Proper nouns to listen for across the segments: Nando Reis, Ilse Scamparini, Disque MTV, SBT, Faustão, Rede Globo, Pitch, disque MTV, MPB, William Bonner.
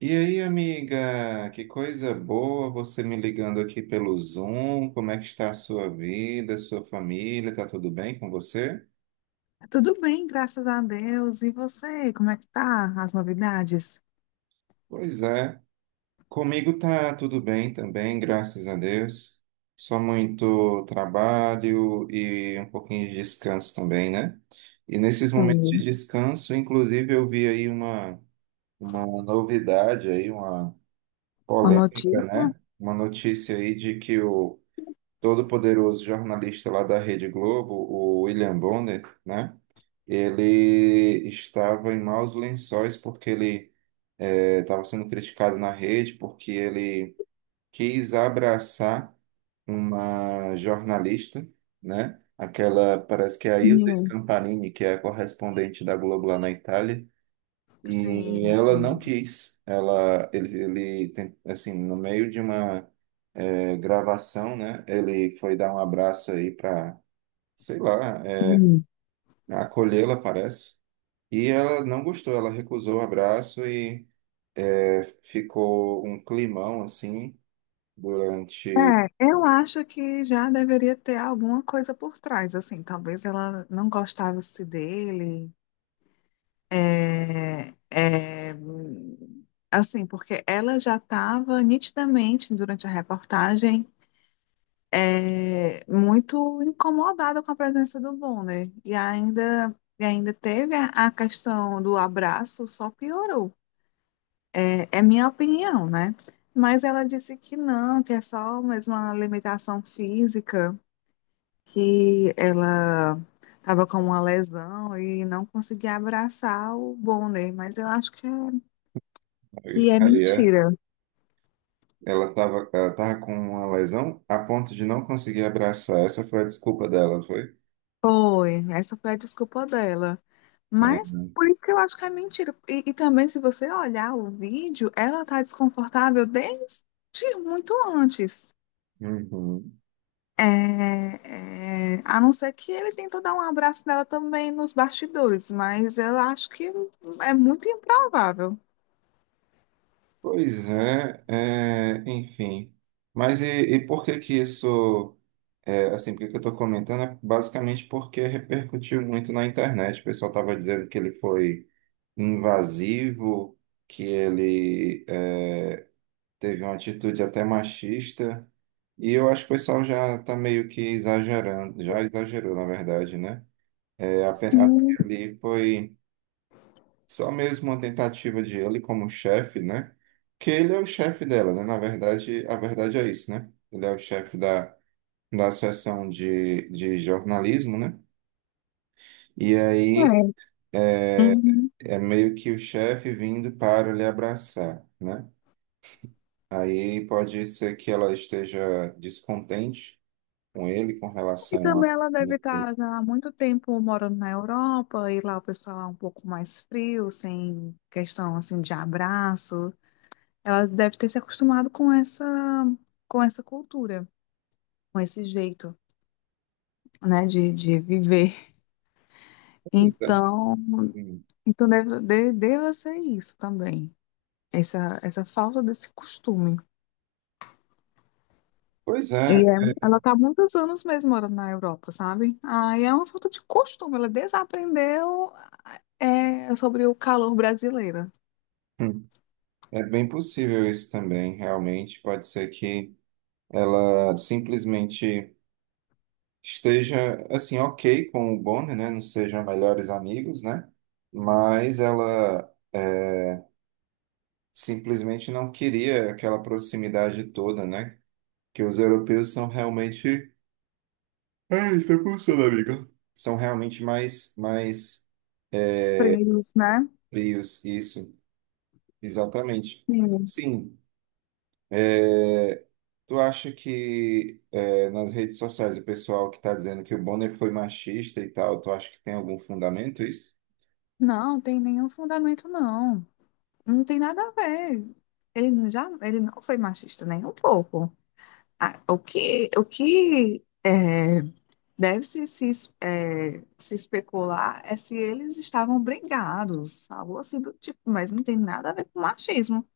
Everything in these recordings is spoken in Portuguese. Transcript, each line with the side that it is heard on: right: E aí, amiga, que coisa boa você me ligando aqui pelo Zoom. Como é que está a sua vida, a sua família? Tá tudo bem com você?
left: Tudo bem, graças a Deus. E você, como é que tá? As novidades?
right: Pois é, comigo tá tudo bem também, graças a Deus. Só muito trabalho e um pouquinho de descanso também, né? E nesses momentos de
left: Sim,
right: descanso, inclusive, eu vi aí uma novidade aí, uma
left: uma
right: polêmica,
left: notícia?
right: né? Uma notícia aí de que o todo poderoso jornalista lá da Rede Globo, o William Bonner, né? Ele estava em maus lençóis porque ele estava sendo criticado na rede porque ele quis abraçar uma jornalista, né? Aquela, parece que é a Ilse
left: Sim.
right: Scamparini, que é a correspondente da Globo lá na Itália, e
left: Sim,
right: ela não
left: sim,
right: quis. Ela, ele, assim, no meio de uma gravação, né? Ele foi dar um abraço aí para, sei lá,
left: sim.
right: acolhê-la, parece. E ela não gostou. Ela recusou o abraço e ficou um climão assim
left: É,
right: durante.
left: eu acho que já deveria ter alguma coisa por trás, assim, talvez ela não gostasse dele. É, é, assim, porque ela já estava nitidamente, durante a reportagem, muito incomodada com a presença do Bonner. E ainda teve a questão do abraço, só piorou. É, é minha opinião, né? Mas ela disse que não, que é só mais uma limitação física, que ela estava com uma lesão e não conseguia abraçar o Bonner. Mas eu acho que é... Que é
right: Aí é,
left: mentira.
right: ela tava com uma lesão a ponto de não conseguir abraçar. Essa foi a desculpa dela, foi?
left: Foi. Essa foi a desculpa dela. Mas por isso que eu acho que é mentira. E também, se você olhar o vídeo, ela tá desconfortável desde muito antes.
right: Uhum.
left: É, é, a não ser que ele tentou dar um abraço nela também nos bastidores, mas eu acho que é muito improvável.
right: Pois é, é, enfim. Mas e por que que isso, é, assim, por que que eu estou comentando? É basicamente porque repercutiu muito na internet. O pessoal estava dizendo que ele foi invasivo, que ele é, teve uma atitude até machista. E eu acho que o pessoal já está meio que exagerando, já exagerou, na verdade, né? É, apenas
left: Sim,
right: ali foi. Só mesmo uma tentativa de ele como chefe, né? Que ele é o chefe dela, né? Na verdade, a verdade é isso, né? Ele é o chefe da seção de jornalismo, né? E aí
left: é. Uhum.
right: é meio que o chefe vindo para lhe abraçar, né? Aí pode ser que ela esteja descontente com ele com
left: E
right: relação
left: também
right: a.
left: ela deve estar já há muito tempo morando na Europa, e lá o pessoal é um pouco mais frio, sem questão assim de abraço. Ela deve ter se acostumado com essa cultura, com esse jeito, né, de viver.
right: Pois é.
left: Então,
right: Hum.
left: então deve, deva ser isso também, essa falta desse costume.
right: Pois
left: E
right: é,
left: é-
right: é.
left: ela está há muitos anos mesmo morando na Europa, sabe? Aí é uma falta de costume, ela desaprendeu, é, sobre o calor brasileiro.
right: Hum. É bem possível isso também, realmente. Pode ser que ela simplesmente esteja assim ok com o Bonnie, né? Não sejam melhores amigos, né? Mas ela é, simplesmente não queria aquela proximidade toda, né? Que os europeus são realmente... Ai, tá pulsando, amiga. São realmente mais
left: Frios, né?
right: frios, isso, exatamente.
left: Sim.
right: Sim, é, tu acha que é, nas redes sociais o pessoal que está dizendo que o Bonner foi machista e tal, tu acha que tem algum fundamento isso?
left: Não, tem nenhum fundamento, não. Não tem nada a ver. Ele já, ele não foi machista nem um pouco. Ah, o que é, deve se, es- é, se especular é se eles estavam brigados, algo assim do tipo, mas não tem nada a ver com machismo.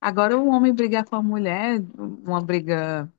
left: Agora, um homem brigar com a mulher, uma briga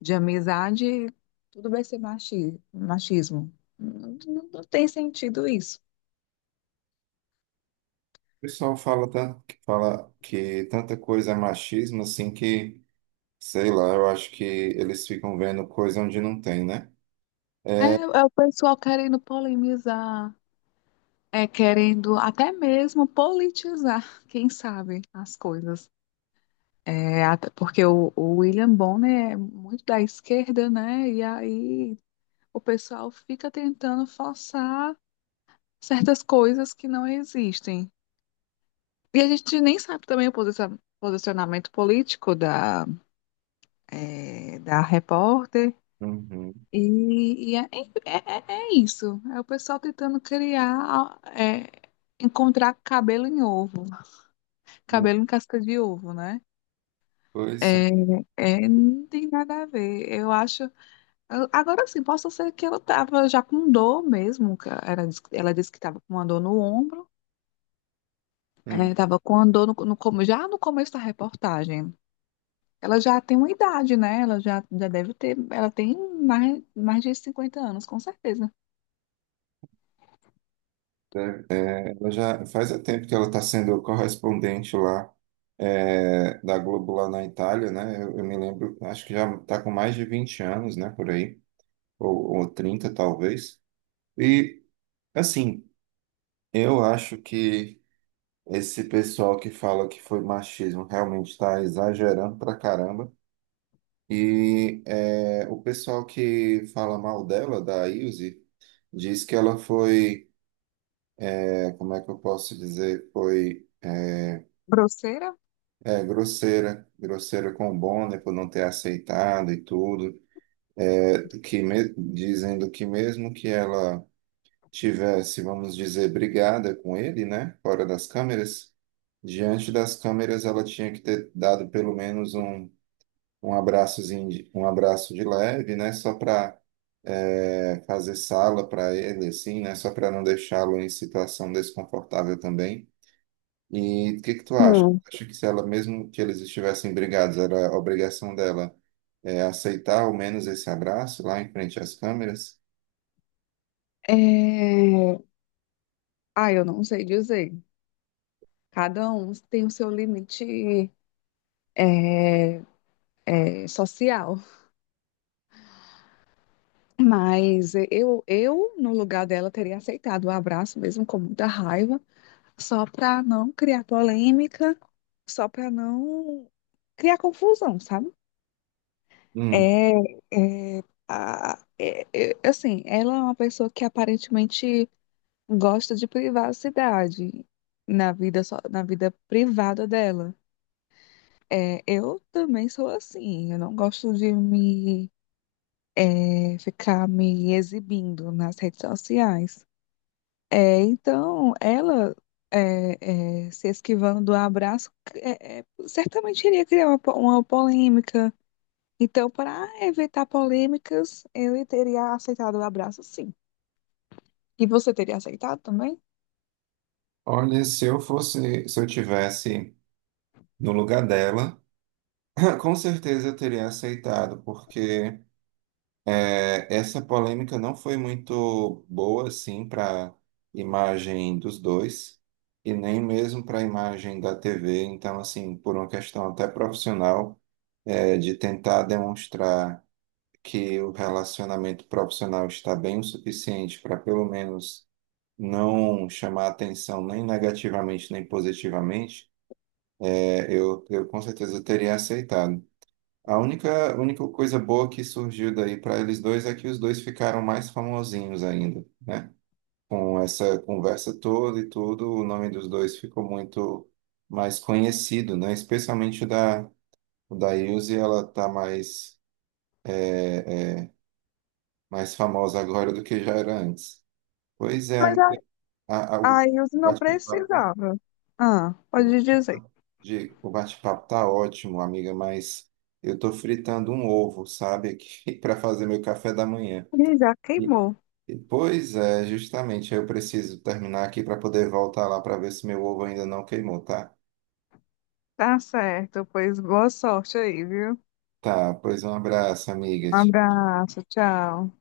left: de amizade, tudo vai ser machismo. Não tem sentido isso.
right: O pessoal fala tanto que fala que tanta coisa é machismo assim que, sei lá, eu acho que eles ficam vendo coisa onde não tem, né?
left: É, é o pessoal querendo polemizar, é querendo até mesmo politizar, quem sabe, as coisas. É, até porque o William Bonner é muito da esquerda, né? E aí o pessoal fica tentando forçar certas coisas que não existem. E a gente nem sabe também o posicionamento político da, é, da repórter.
right: Uhum.
left: E, e é, É é isso. É o pessoal tentando criar, é, encontrar cabelo em ovo, cabelo em casca de ovo, né?
right: Coisa.
left: É, é, não tem nada a ver. Eu acho. Agora sim, posso ser que ela tava já com dor mesmo. Que Ela, ela disse que tava com uma dor no ombro.
right: Hum.
left: É, tava com uma dor come- já no começo da reportagem. Ela já tem uma idade, né? Ela já, já deve ter. Ela tem mais, mais de 50 anos, com certeza.
right: É, ela já faz tempo que ela está sendo correspondente lá é, da Globo lá na Itália, né? Eu me lembro, acho que já está com mais de 20 anos, né? Por aí, ou 30 talvez. E assim, eu acho que... Esse pessoal que fala que foi machismo realmente está exagerando pra caramba. E é, o pessoal que fala mal dela, da Ilse, diz que ela foi, é, como é que eu posso dizer, foi é,
left: Grosseira?
right: é, grosseira, grosseira com o Bonner por não ter aceitado e tudo. É, dizendo que mesmo que ela tivesse, vamos dizer, brigada com ele, né, fora das câmeras, diante das câmeras ela tinha que ter dado pelo menos um abraçozinho, um abraço de leve, né? Só para fazer sala para ele, assim, né? Só para não deixá-lo em situação desconfortável também. E o que que tu acha?
left: Sim.
right: Acho que se ela, mesmo que eles estivessem brigados, era obrigação dela é, aceitar ao menos esse abraço lá em frente às câmeras?
left: É... Ah, eu não sei dizer. Cada um tem o seu limite, é, social. Mas eu, no lugar dela, teria aceitado o abraço, mesmo com muita raiva, só para não criar polêmica, só para não criar confusão, sabe?
right: Hum.
left: É, assim, ela é uma pessoa que aparentemente gosta de privacidade na vida, na vida privada dela. É, eu também sou assim. Eu não gosto de me, ficar me exibindo nas redes sociais. É, então, ela, se esquivando do abraço, certamente iria criar uma, uma polêmica. Então, para evitar polêmicas, eu teria aceitado o abraço, sim. E você teria aceitado também?
right: Olha, se eu fosse, se eu tivesse no lugar dela, com certeza eu teria aceitado, porque é, essa polêmica não foi muito boa, assim, para imagem dos dois, e nem mesmo para a imagem da TV. Então, assim, por uma questão até profissional, é, de tentar demonstrar que o relacionamento profissional está bem o suficiente para, pelo menos, não chamar atenção nem negativamente nem positivamente, é, eu com certeza teria aceitado. A única coisa boa que surgiu daí para eles dois é que os dois ficaram mais famosinhos ainda, né? Com essa conversa toda e tudo, o nome dos dois ficou muito mais conhecido, né? Especialmente o da Ilse, ela tá mais, mais famosa agora do que já era antes. Pois é,
left: Mas a-
right: amiga, a-
left: aí eu não
right: bate-papo
left: precisava. Ah,
right: o
left: pode dizer.
right: bate-papo de- o bate-papo tá ótimo, amiga, mas eu tô fritando um ovo, sabe, aqui para fazer meu café da manhã.
left: Ele já
right: E-
left: queimou.
right: Pois é, justamente, eu preciso terminar aqui para poder voltar lá para ver se meu ovo ainda não queimou, tá?
left: Tá certo, pois boa sorte aí, viu?
right: Tá, pois um abraço, amiga.
left: Um abraço, tchau.